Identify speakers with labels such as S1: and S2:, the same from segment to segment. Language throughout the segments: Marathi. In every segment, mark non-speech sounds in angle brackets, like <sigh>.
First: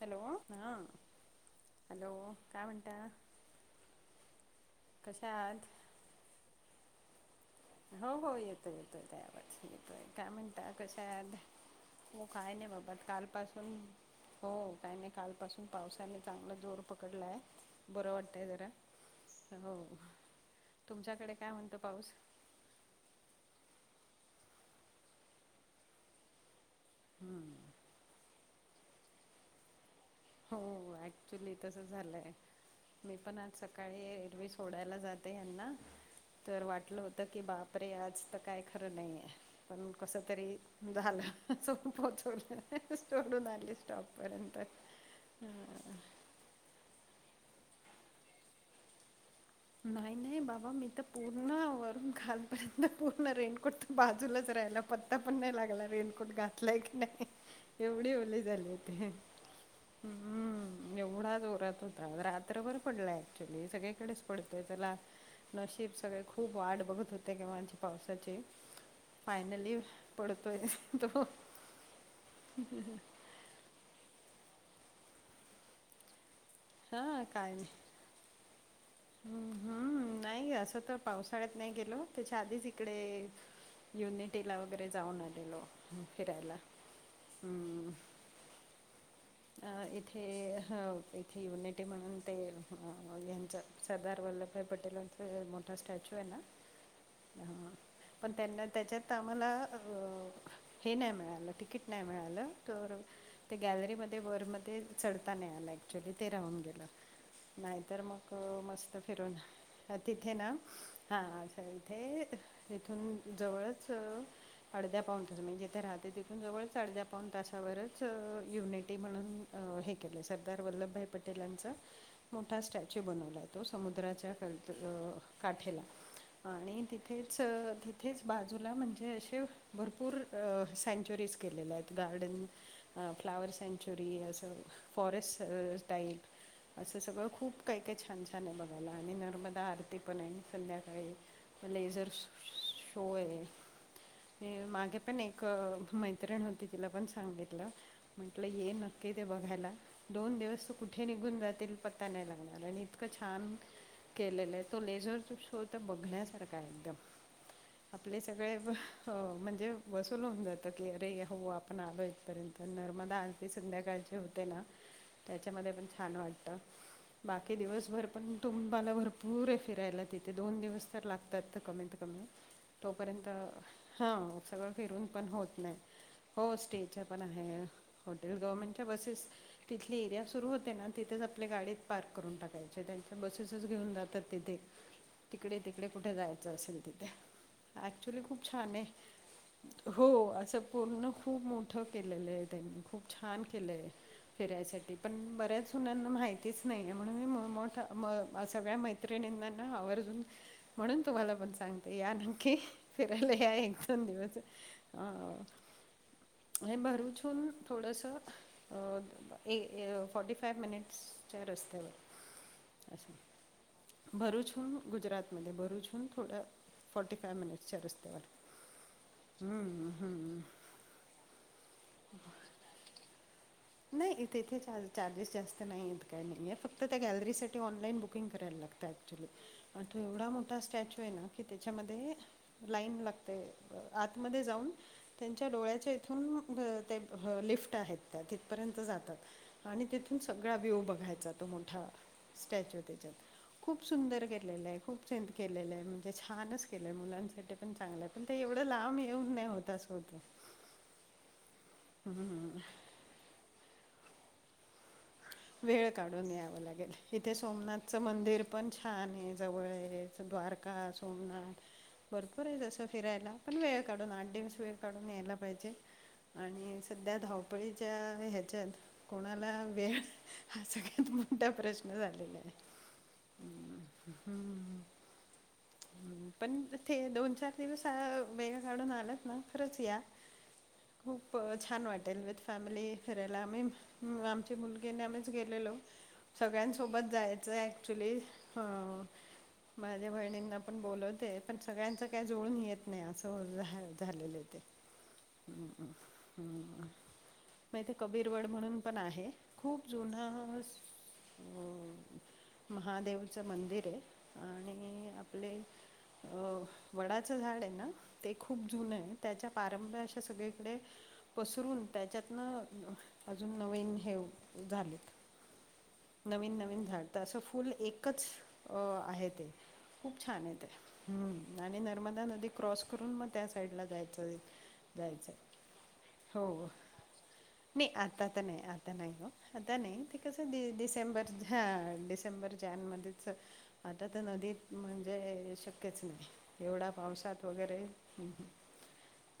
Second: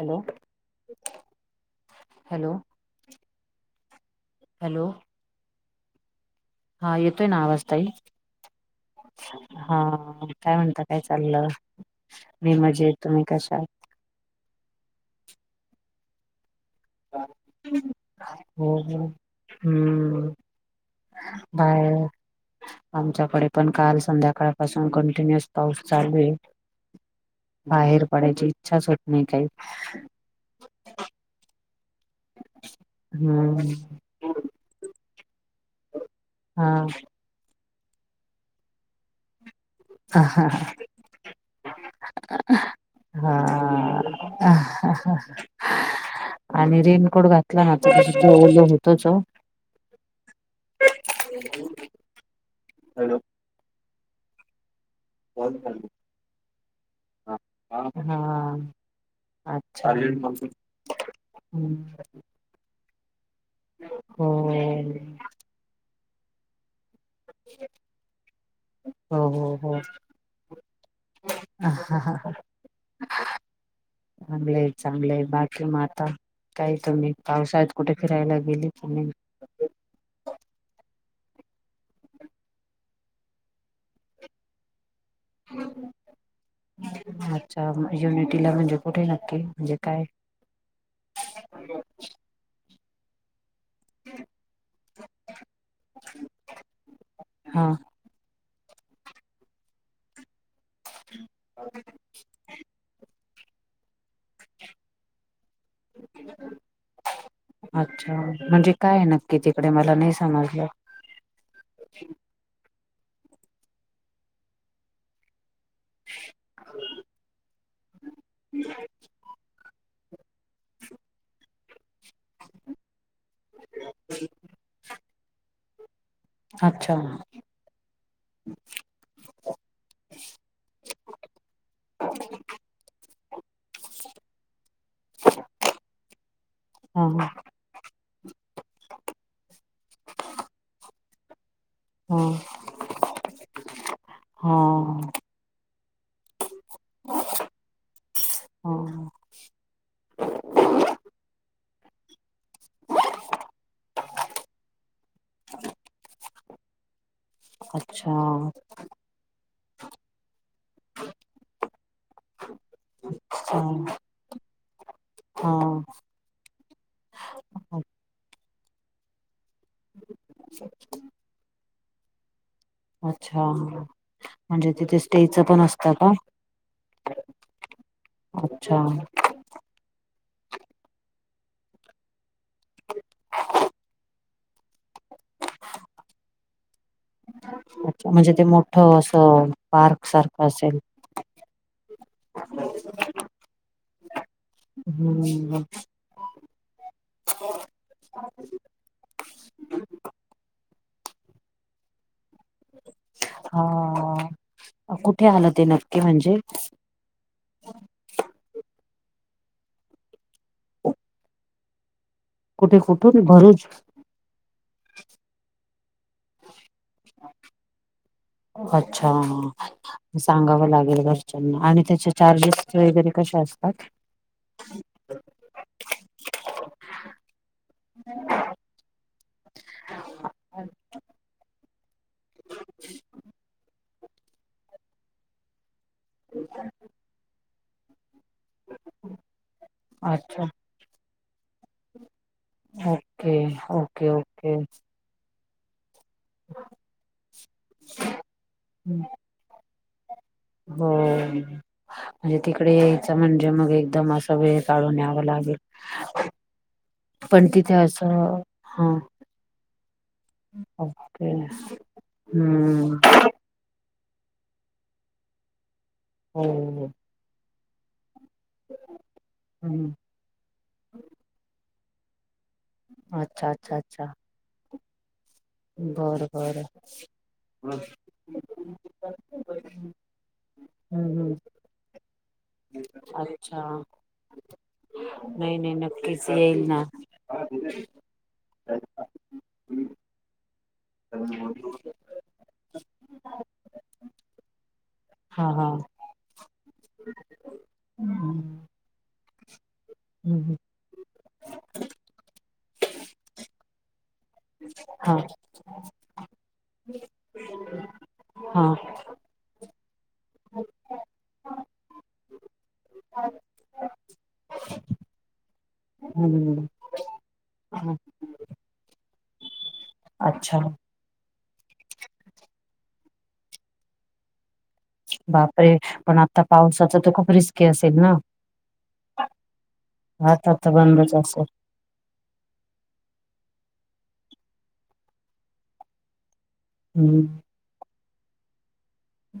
S1: हॅलो हां हॅलो काय म्हणता?
S2: हॅलो.
S1: कशा आहात?
S2: हा येतोय ना आवाज. ताई
S1: हो हो येतोय येतोय आवाज
S2: हा
S1: येतोय काय म्हणतात
S2: म्हणता काय
S1: कशा आहात?
S2: चाललं
S1: ओ
S2: मी
S1: काय नाही
S2: मजेत
S1: बाबा
S2: तुम्ही कशा
S1: कालपासून. हो काय नाही काल पासून पावसाने चांगला जोर पक -कडलाय बरं वाटतय जरा
S2: हो हो
S1: हो.
S2: हम्म
S1: तुमच्याकडे काय म्हणतो
S2: बाहेर
S1: पाऊस?
S2: आमच्याकडे पण काल संध्याकाळपासून कंटिन्युअस पाऊस चालू आहे. बाहेर पडायची इच्छाच होत नाही काही.
S1: हो ऍक्च्युली तस झालंय मी पण आज
S2: हम्म
S1: सकाळी एरवी. सोडायला जाते यांना तर वाटलं होत. की बापरे आज तर काय खरं नाहीये. पण कस तरी
S2: हा
S1: झालं पोहोचवलं सोडून आली स्टॉपपर्यंत.
S2: ह हां हां.
S1: <inaudible>
S2: आणि रेनकोट घातलाना <unintelligible> तरी ओलं होतंच ओ.
S1: नाही नाही बाबा. मी तर पूर्ण वरून खालपर्यंत पूर्ण रेनकोट तर बाजूलाच राहायला पत् ता पण नाही लागला रेनकोट घातलाय की नाही एवढी
S2: हा
S1: ओली झाले होते.
S2: अच्छा.
S1: हम्म एवढा जोरात होता रात्रभर पडला ऍक्च्युली सगळी कडेच
S2: हो
S1: तरी चला नशीब सगळे खूप वाट बघत होतय कि माझे पावसाचे
S2: हो
S1: फायनली पडतोय तो.
S2: ह हा हा हां हा.
S1: <inaudible>
S2: चांगलं आहे चांगलं आहे. बाकी मग आता काही तुम्ही
S1: हा
S2: पावसाळ्यात कुठे फिरायला गेले की नाही?
S1: हुं हुं नाही असं तर पावसाळ्यात नाही गेलो त्याच्या आधीच इकडे युनिटीला वगैरे जाऊन आलेलो फिरायला हम्
S2: तिला म्हणजे कुठे नक्की?
S1: अ
S2: म्हणजे काय
S1: इथे ह ते एक युनिटी म्हणून ते उम्ह यांच सरदार वल्लभभाई पटेलांचा मोठा स्टॅच्यू आहे ना
S2: हा
S1: ह पण त्यांना त्याच्यात आम्हाला अहं. हे नाही मिळालं तिकीट नाही मिळालं. तर ते गॅलरीमध् ते वर मध्येच चढता नाही आलं ऍक्च्युली ते राहून गेलं. नाही तर
S2: अच्छा
S1: मग अ
S2: म्हणजे
S1: मस्त
S2: काय आहे
S1: फिरून
S2: नक्की तिकडे मला
S1: ह
S2: नाही
S1: तिथे ना
S2: समजलं
S1: हा हा अच्छा इथेच इथून जवळच अ-अर्ध्या पाऊण तास म्हणजे तर राहते तिथून जवळच अर्ध्या पाऊण तासावरच अ युनिट म्हणून मी अ हे केलंय सरदार वल्लभभाई पटेलांचा मोठा स्टॅच्यू बनवलाय. तो समुद्राच्या कंतक काठेला आणि
S2: अच्छा
S1: तिथेच अ तिथेच बाजूला म्हणजे हे अशे व भरपूर अ सँचुरीज केलेल्या आहेत गार्डन फ्लावर सँच चुरी असं फॉरेस्ट अ स्टाईल असं
S2: हा हा
S1: सगळं खूप काही काही छा छान छान आहे बघायला आणि नर्मदा आरती पण आहे संध्याकाळी. लेझर
S2: हा
S1: शो आहे आणि मागे
S2: हा
S1: पण एक क मैत्रिण होती तिला पण सांगितलं म्हंटलं ये
S2: हा.
S1: नक्की ते बघायला. दोन दिवस तर कुठे निघून जातील पत्ता नाही लागणार आणि इतकं छान केलेलं आहे. तो लेझर तू शो तर बघण्यासारखा आहे एकदम
S2: अच्छा
S1: आपले सगळे व हो म्हणजे वसूल होऊन जातात की अरे हो आपण आलो इथपर्यंत नर्मदा आ
S2: अच्छा
S1: संध्याकाळचे होते ना त्याच्यामध्ये
S2: हा
S1: पण छान वाटतं बाकी दिवसभर पण तुंबा्ला भरपूर आहे फिरायला तिथे दोन दिवस तर लागतात तर कमीत कमी तोपर्यंत
S2: अच्छा
S1: हां
S2: म्हणजे
S1: सगळं
S2: तिथे
S1: फिरून पण
S2: स्टेचं
S1: होत नाही
S2: असतं का
S1: हो स्टेचर पण आहे. हॉटेल
S2: अच्छा
S1: गव्हर्नमेंटच्या बसेस तिथली एरिया सुरू होते ना तिथेच आपल्या गाडीत पार्क करून टाकायचे त्यांच्या बसेसच घेऊन जातात तिथे तिकडे तिकडे कुठे जायचं असेल तिथे.
S2: अच्छा
S1: ऍक्च्युली
S2: म्हणजे ते
S1: खूप छान आहे.
S2: मोठं असं पार्क
S1: हो
S2: सारखं
S1: असं
S2: असेल
S1: पूर्ण खूप मोठं केलेलं आहे त्यांनी. खूप छान केलंय. फिरायसाठी पण
S2: हम्म
S1: बऱ्याच हुणांना माहितीच नाही आहे म्हणून मी मोठा म सगळ्या मैत् मैत्रिनींना ना आवर्जून म्हणून तुम्हाला पण सांगते याना. के फिरायला या एक दोन
S2: हा
S1: दिवस. अ
S2: कुठे आलं ते नक्की म्हणजे
S1: हे भरूच <unintelligible> थोडस अ एक फॉर्टीफाय मिनिट्सच्या रस्त्यावर
S2: कुठे कुठून भरूच?
S1: भरुचहून गुजरातमध्ये भरूचहून थोड फोर्टीफाय मिनिट्सच्या रस्त्यावर आहे हम्म हम्म.
S2: ह लागेल <unintelligible> आणि त्याचे चार्जेस वगैरे कसे असतात.
S1: नाही तेथे चार् चार्जेस जास्त नाही आहेत काही नाही आहे फक्त त्या गॅलरीसाठी ऑनलाईन बुकिंग करायला लागत. ऍक्च्युली आणि तो एवढा मोठा स्टॅच्यू आहे ना की त्याच्यामध्ये लाईन लागते आतमध्ये जाऊन त्यांच्या डोळ्याच्या इथून ते लेफ्ट आहेत त्या तिथ पर्यंत जातात आणि तिथून
S2: अच्छा
S1: सगळा व्ह्यू बघायचा तो मोठा. स्टॅच्यू त्याच्यात
S2: ओके
S1: खूप
S2: ओके
S1: सुंदर
S2: ओके
S1: केलेल आहे खूप छान केलेल आहे. ते छानच केलय मुलांसाठी पण चांगल आहे पण ते एवढ लांब येऊन नाही होत अस होतय
S2: हो म्हणजे तिकडे यायच म्हणजे मग एकदम असा वेळ काढून या
S1: वेळ काढून याव लागेल इथे
S2: पण तिथे
S1: सोमनाथच
S2: असं
S1: मंदिर पण
S2: हा
S1: छान आहे जवळ आहे. जस द्वारका
S2: ओके
S1: सोमनाथ भरपूर आहे तस
S2: हम्म
S1: फिरायला. पण वेळ काढून आठ दिवस वेळ काढून यायला पाहिजे आणि
S2: हो
S1: सध्या धाव धावपळीच्या ह्याच्यात कोणाला
S2: हम्म
S1: वेळ हा सगळ्यात मोठा प्रश्न झालेला आहे.
S2: अच्छा अच्छा अच्छा
S1: हम्म
S2: बरं
S1: हम् पण
S2: बरं
S1: ते दोन चार दिवस ह वेळ काढून आलात ना खरच या.
S2: हम्म
S1: खूप
S2: हम्म
S1: अ, छान वाटेल विथ फॅमिली फिरायला आम्ही आमची मुलगी आणि आम्हीच
S2: नाही नाही
S1: गेलेलो.
S2: नक्कीच येईल ना
S1: सगळ्यांसोबत जायचंय ऍक्चुली माझ्या बहिणी पण बोलवते पण सगळ्यांच काही जुळून येत नाही असं झा झालेलय ते.
S2: हा हा
S1: हम्मम हम्म मग इथे कबीरवड
S2: हम्म
S1: म्हणून पण आहे. खूप जुन
S2: हम्म
S1: अस महादेवच मंदिर आहे. आणि
S2: हा
S1: आपले अ वडाच झाड आहे ना ते खूप
S2: हा
S1: जु न त्याच्या पारंब्या अशा सगळीकडे पसरून त्याच्यातन अजून नवीन हे झालेत. नवीन
S2: हम्म
S1: नवीन झाड तर अस फुल
S2: हं.
S1: एकच आहे ते. खूप छानय
S2: अच्छा
S1: ते आणि नर्मदा नदी क्रॉस करून मग त्या साईडला जायचय. जायचं आहे
S2: बापरे पण आता
S1: हो
S2: पावसाच तर खूप रिस्की
S1: नाही
S2: असेल ना
S1: आता तर नाही आता नाही आता नाही ग. आता नाही ते कस
S2: आता आता बंदच
S1: डिसेंबर
S2: असेल
S1: हां डिसेंबर जात मध्येच आता तर नदीत म्हणजे शक्यच नाही एवढ्या
S2: हम्म
S1: पावसात वगैरे ह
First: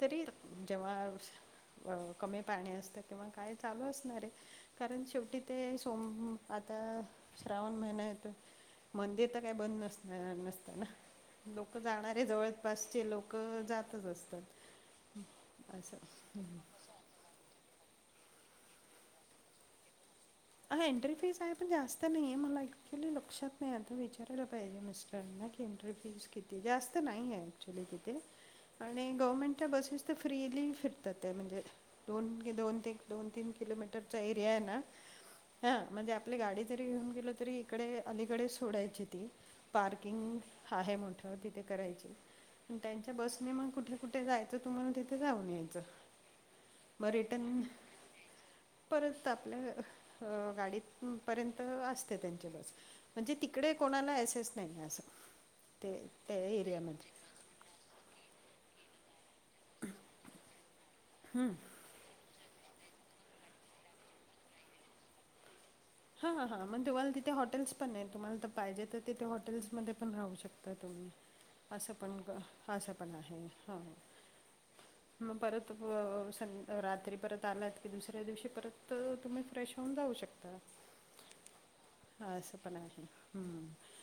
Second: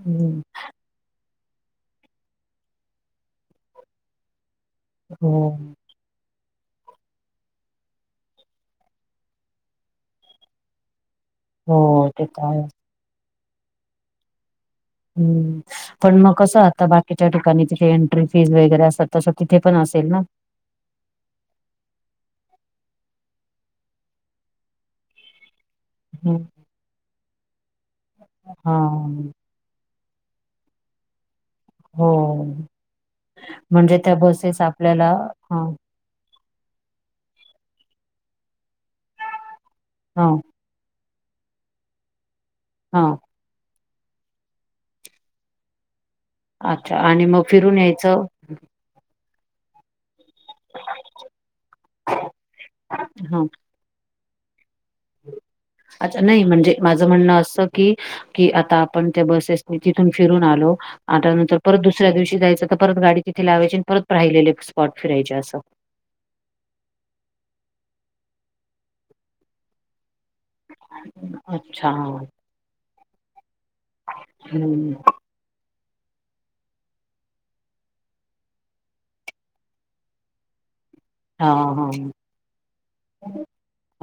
S1: तरी जेव्हा कमी पाणी असत किंवा काय चालू असणारय. कारण
S2: हो
S1: शेवटी ते सोम आता श्रावण महिना येतोय मंदिर तर काय बंद नसत. नसतना लोक
S2: हो
S1: जाणारे
S2: ते तर आहेच
S1: जवळपासचे लोक जातच असता
S2: हम्म पण मग कस आता बा तिच्या ठिकाणी तिथे एंट्री फीज वगैरे असतात तस तिथे पण असेल ना?
S1: हा एंट्री फीज आहे, पण जास्त नाहीे. मला ऍक्च्युली लक्षात नाही आता विचारायला पाहिजे मिस्टरना. एन्ट्री फीज किती आहे जास्त नाहीए अच्युली तिथे
S2: हा
S1: आणि गव्- त्या बसेस तर फ्रीली फिरतात त्या म्हणजे.
S2: हो
S1: दोन की दोन ते दोन तीन
S2: म्हणजे त्या
S1: किलोमीटरचा एरिया आहे
S2: बसेस
S1: ना.
S2: आपल्याला
S1: हा म्हणजे आपली गाडी जरी घेऊन गेल तरी इकडे अलीकडे सोडायची ती.
S2: हा
S1: पार्किंग आहे मोठं तिथे करायची प त्यांच्या
S2: हा
S1: बस- आणि मग कुठे कुठे जायचं तुम्हाला तिथे जाऊन यायचं.
S2: अच्छा
S1: म
S2: आणि मग
S1: रिटर्न
S2: फिरून यायचं
S1: परत आपल्या अ- गाडीतपर्यंत असते, त्यांची बस म्हणजे
S2: हा
S1: तिकडे कोणाला एस एच नाही ना असं. ते
S2: अच्छा!
S1: त्या
S2: नाही म्हणजे माझं
S1: एरियामध्ये
S2: म्हणणं असं, की की आता आपण त्या बसेस तिथून फिरून आलो आठ नंतर परत दुस- दुसऱ्या दिवशी जायंच तर परत गाडी तिथे लावायची. परत राहिलेले स्पॉट फिरायचे असं.
S1: हा हां मग तुम्हाला तिथे हॉटेल्स पण आहे, तुम्हाला तर पाहिजे तर तिथे हॉटेल्समध्ये पण राहू शकता. तुम्ही
S2: अच्छा
S1: असं पण करु असं पण आहे हो
S2: हम्म <unintelligible>
S1: मग परत सं रात्री परत आलात की दुसऱ्या दिवशी परत तुम्ही फ्रेश होऊन जाऊ शकतात.
S2: हा हा
S1: हा असं पण आहे,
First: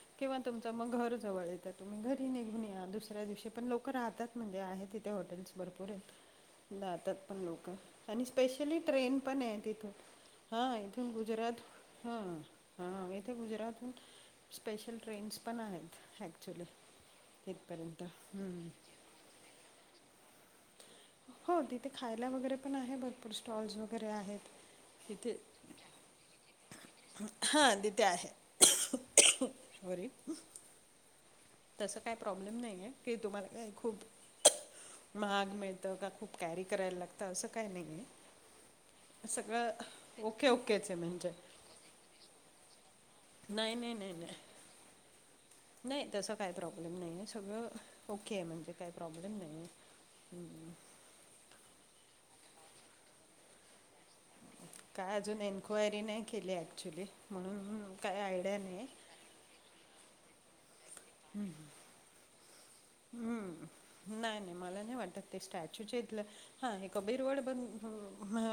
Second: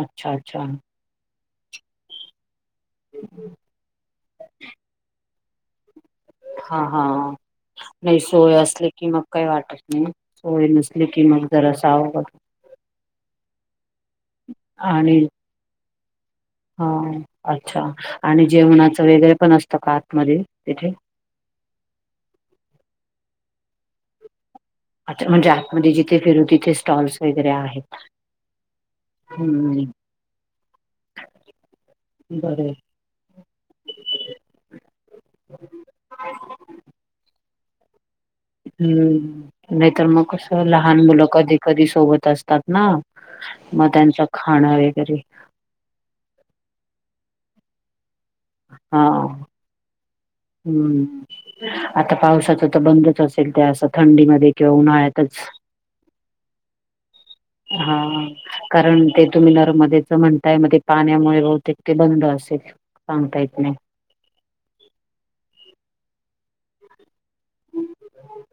S2: अच्छा
S1: किंवा
S2: अच्छा.
S1: तुमच मग घर जवळ येत तुम्ही घरी निघून- दुसऱ्या दिवशी पण लोक राहतात. म्हणजे आहेत तिथे हॉटेल्स भरपूर आहेत.
S2: हां
S1: जातात
S2: हां.
S1: पण लोक,
S2: नाही
S1: आणि
S2: सोय
S1: स्पेशली
S2: असली की
S1: ट्रेन
S2: मग
S1: पण
S2: काही
S1: आहे
S2: वाटत
S1: तिथून
S2: नाही. सोय
S1: हा
S2: नसली
S1: इथून
S2: की मग
S1: गुजरात
S2: जरासं
S1: हा
S2: अवघड
S1: हां इथे गुजरातहून स्पेशल ट्रेन्स पण आहेत ॲक्च्युली
S2: हा अच्छा
S1: तिथपर्यंत
S2: आणि
S1: हम्म.
S2: जेवणाच वेगैर पण असतं का आतमध्ये तिथे
S1: हो तिथे खायला वगैरे पण आहे भरपूर स्टॉल्स वगैरे आहेत.
S2: अच्छा
S1: तिथे
S2: म्हणजे आतमध्ये जिथे फिरू तिथे स्टॉल्स वगैरे
S1: हा
S2: आहेत.
S1: तिथे आहे.
S2: हम्म.
S1: बरे <inaudible> तसं काही प्रॉब्लेम
S2: बरं
S1: नाही आहे, की तुम्हाला काही खूप महाग मिळतं. खूप कॅरी करायला लागत असं काय नाही.
S2: हम्म नाहीतर
S1: सगळं
S2: मग
S1: ओके
S2: कस,
S1: ओकेच आहे
S2: लहान मुलं
S1: म्हणजे
S2: कधी कधी सोबत असतात ना.
S1: नाही
S2: मग
S1: नाही नाही
S2: त्यांचं
S1: नाही
S2: खाणं वगैरे
S1: नाही तसं काही प्रॉब्लेम नाही आहे. सगळं ओके आहे म्हणजे काही
S2: हा
S1: प्रॉब्लेम नाही.
S2: हम्म आता पावसाच तर बंदच असेल, त्या असं थंडीमध्ये. किंवा
S1: काय
S2: उन्हाळ्यातच
S1: अजून एन्क्वायरी नाही केली ऍक्च्युली, म्हणून
S2: हा
S1: काय आयडिया नाही.
S2: कारण ते तुम्ही नरमध्येच म्हणताय मध्ये पाण्यामुळे बहुतेक ते बंद असेल. सांगता येत नाही
S1: हम्म नाही नाही मला नाही वाटत ते स्टॅच्यूचेइथलं हा हे कबीरवड ब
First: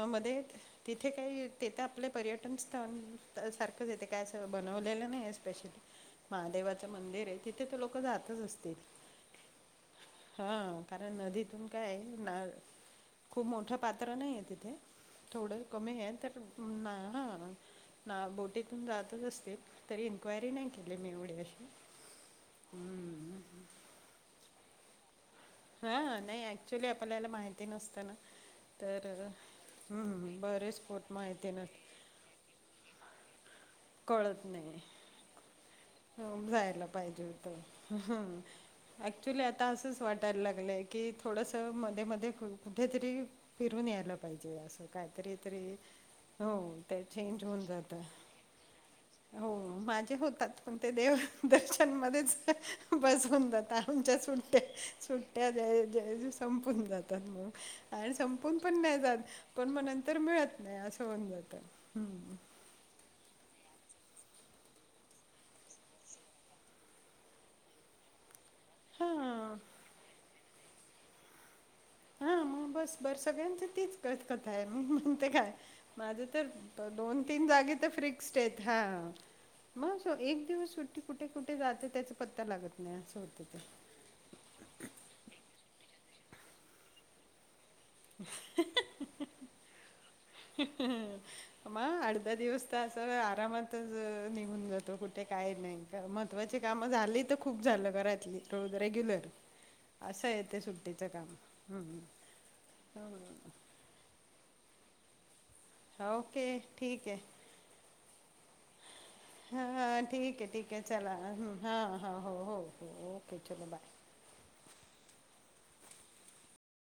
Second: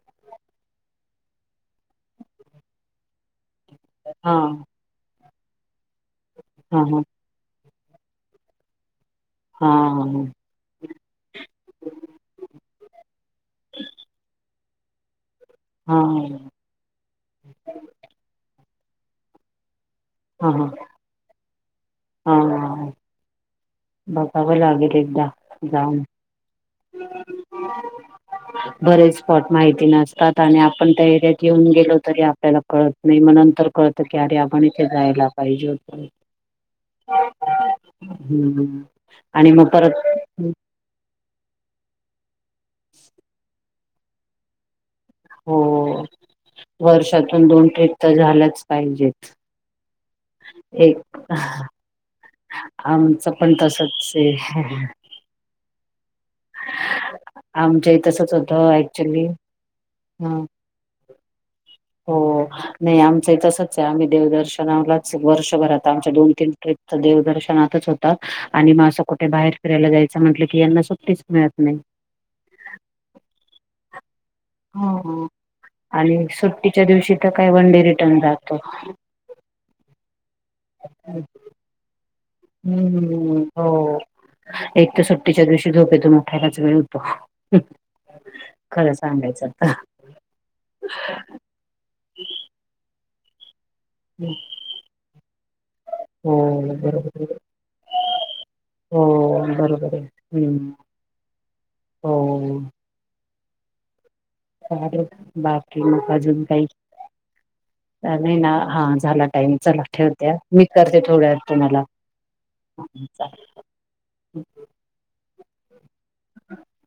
S1: मध्ये तिथे काही तेथे आपले पर्यटन स्थळ सारख तिथे काय अस
S2: हा
S1: बनवलेलं नाही स्पेशली
S2: हा
S1: महादेवाचं
S2: हा
S1: मंदिर आहे. तिथे तर लोक जातच असतील?
S2: हा- ह- ह
S1: हा कारण नदीतून काय. खूप मोठं पात्र नाही आहे तिथे थोडं कमी
S2: हा
S1: आहे तर ना ना बोटीतून जातच असतील. तरी इन्क्वायरी
S2: हा हा हा
S1: नाही केली मी एवढी अशी
S2: हा बघावं लागेल एकदा. जाऊन
S1: हा नाही ऍक्च्युली आपल्याला माहिती नसतं ना? तर
S2: बरेच स्पॉट माहिती
S1: हम्म,
S2: नसतात आणि
S1: बरेच
S2: आपण त्या
S1: स्पोर्ट
S2: एरियात
S1: माहिती
S2: येऊन
S1: नस
S2: गेलो तरी आपल्याला कळत नाही मग नंतर कळत की अरे आपण इथे जायला पाहिजे होत
S1: जायला पाहिजे होत
S2: हम्म
S1: ऍक्च्युली
S2: आणि
S1: आता
S2: मग
S1: असंच वाट वाटायला
S2: परत
S1: लागलंय की थोडस मध्ये मध्ये कुठेतरी फिरून यायला पाहिजे असं काहीतरी
S2: हो
S1: तरी हो ते चेंज
S2: वर्षातून
S1: होऊन
S2: दोन ट्रिप
S1: जात
S2: तर झाल्याच पाहिजेत
S1: हो माझे होतात पण ते देव
S2: एक
S1: दर्शनमध्येच
S2: आमचं
S1: बसवून
S2: पण
S1: जातात
S2: तसच
S1: आमच्या सुट्टे
S2: आहे
S1: सुट्ट त्या ज जज संपून जातात मग
S2: आमच्या
S1: आणि
S2: तसच
S1: संपून
S2: होतं
S1: पण नाही जात
S2: ऍक्च्युली
S1: पण म नंतर
S2: हं.
S1: मिळत नाही असं होऊन जात.
S2: हो नाही आमचं ही तसंच आहे आम्ही देवदर्शनालाच वर्षभरात आमच्या दोन तीन ट्रिप देवदर्शनातच होतात. आणि मग असं कुठे बाहेर
S1: हां
S2: फिरायला जायचं म्हटलं की यांना सुट्टीच मिळत नाही.
S1: हा मग बस बर सगळ्यांची तीच कतकथा आहे मी
S2: हो.
S1: म्हणते काय
S2: आणि
S1: माझं
S2: सुट्टीच्या
S1: तर
S2: दिवशी
S1: दोन
S2: तर
S1: तीन
S2: काय वन
S1: जागे
S2: डे
S1: तर
S2: रिटर्न
S1: फ्रिक्स्ड
S2: जातो.
S1: आहेत हा. मग एक दिवस सुट्टी कुठे कुठे जात त्याच.
S2: हम्म् हो. एक तर सुट्टीच्या दिवशी झोपेतून उठायलाच वेळ होतो.
S1: हा.
S2: खला सांगायचं आता.
S1: आठ दहा दिवस तर असं आरामात. निघून जातो कुठे काय नाही का
S2: हो
S1: महत्वाची काम झाली
S2: बरोबर
S1: तर खूप झालं घरातली. रेग्युलर
S2: हो बरोबर आहे.
S1: असं य ते
S2: हम्म
S1: सुट्टीचं काम ह.
S2: हो
S1: ह.
S2: बाकी म अजून
S1: ओके
S2: काही
S1: ठीक आहे
S2: चाले ना. हा झाला टाईम चला
S1: हां
S2: ठेवते्या
S1: ठीक आहे
S2: मी
S1: ठीक आहे
S2: करते
S1: चला
S2: थोड्या तुम्हाला.
S1: हां हां हो हो हो ओके चलो बाय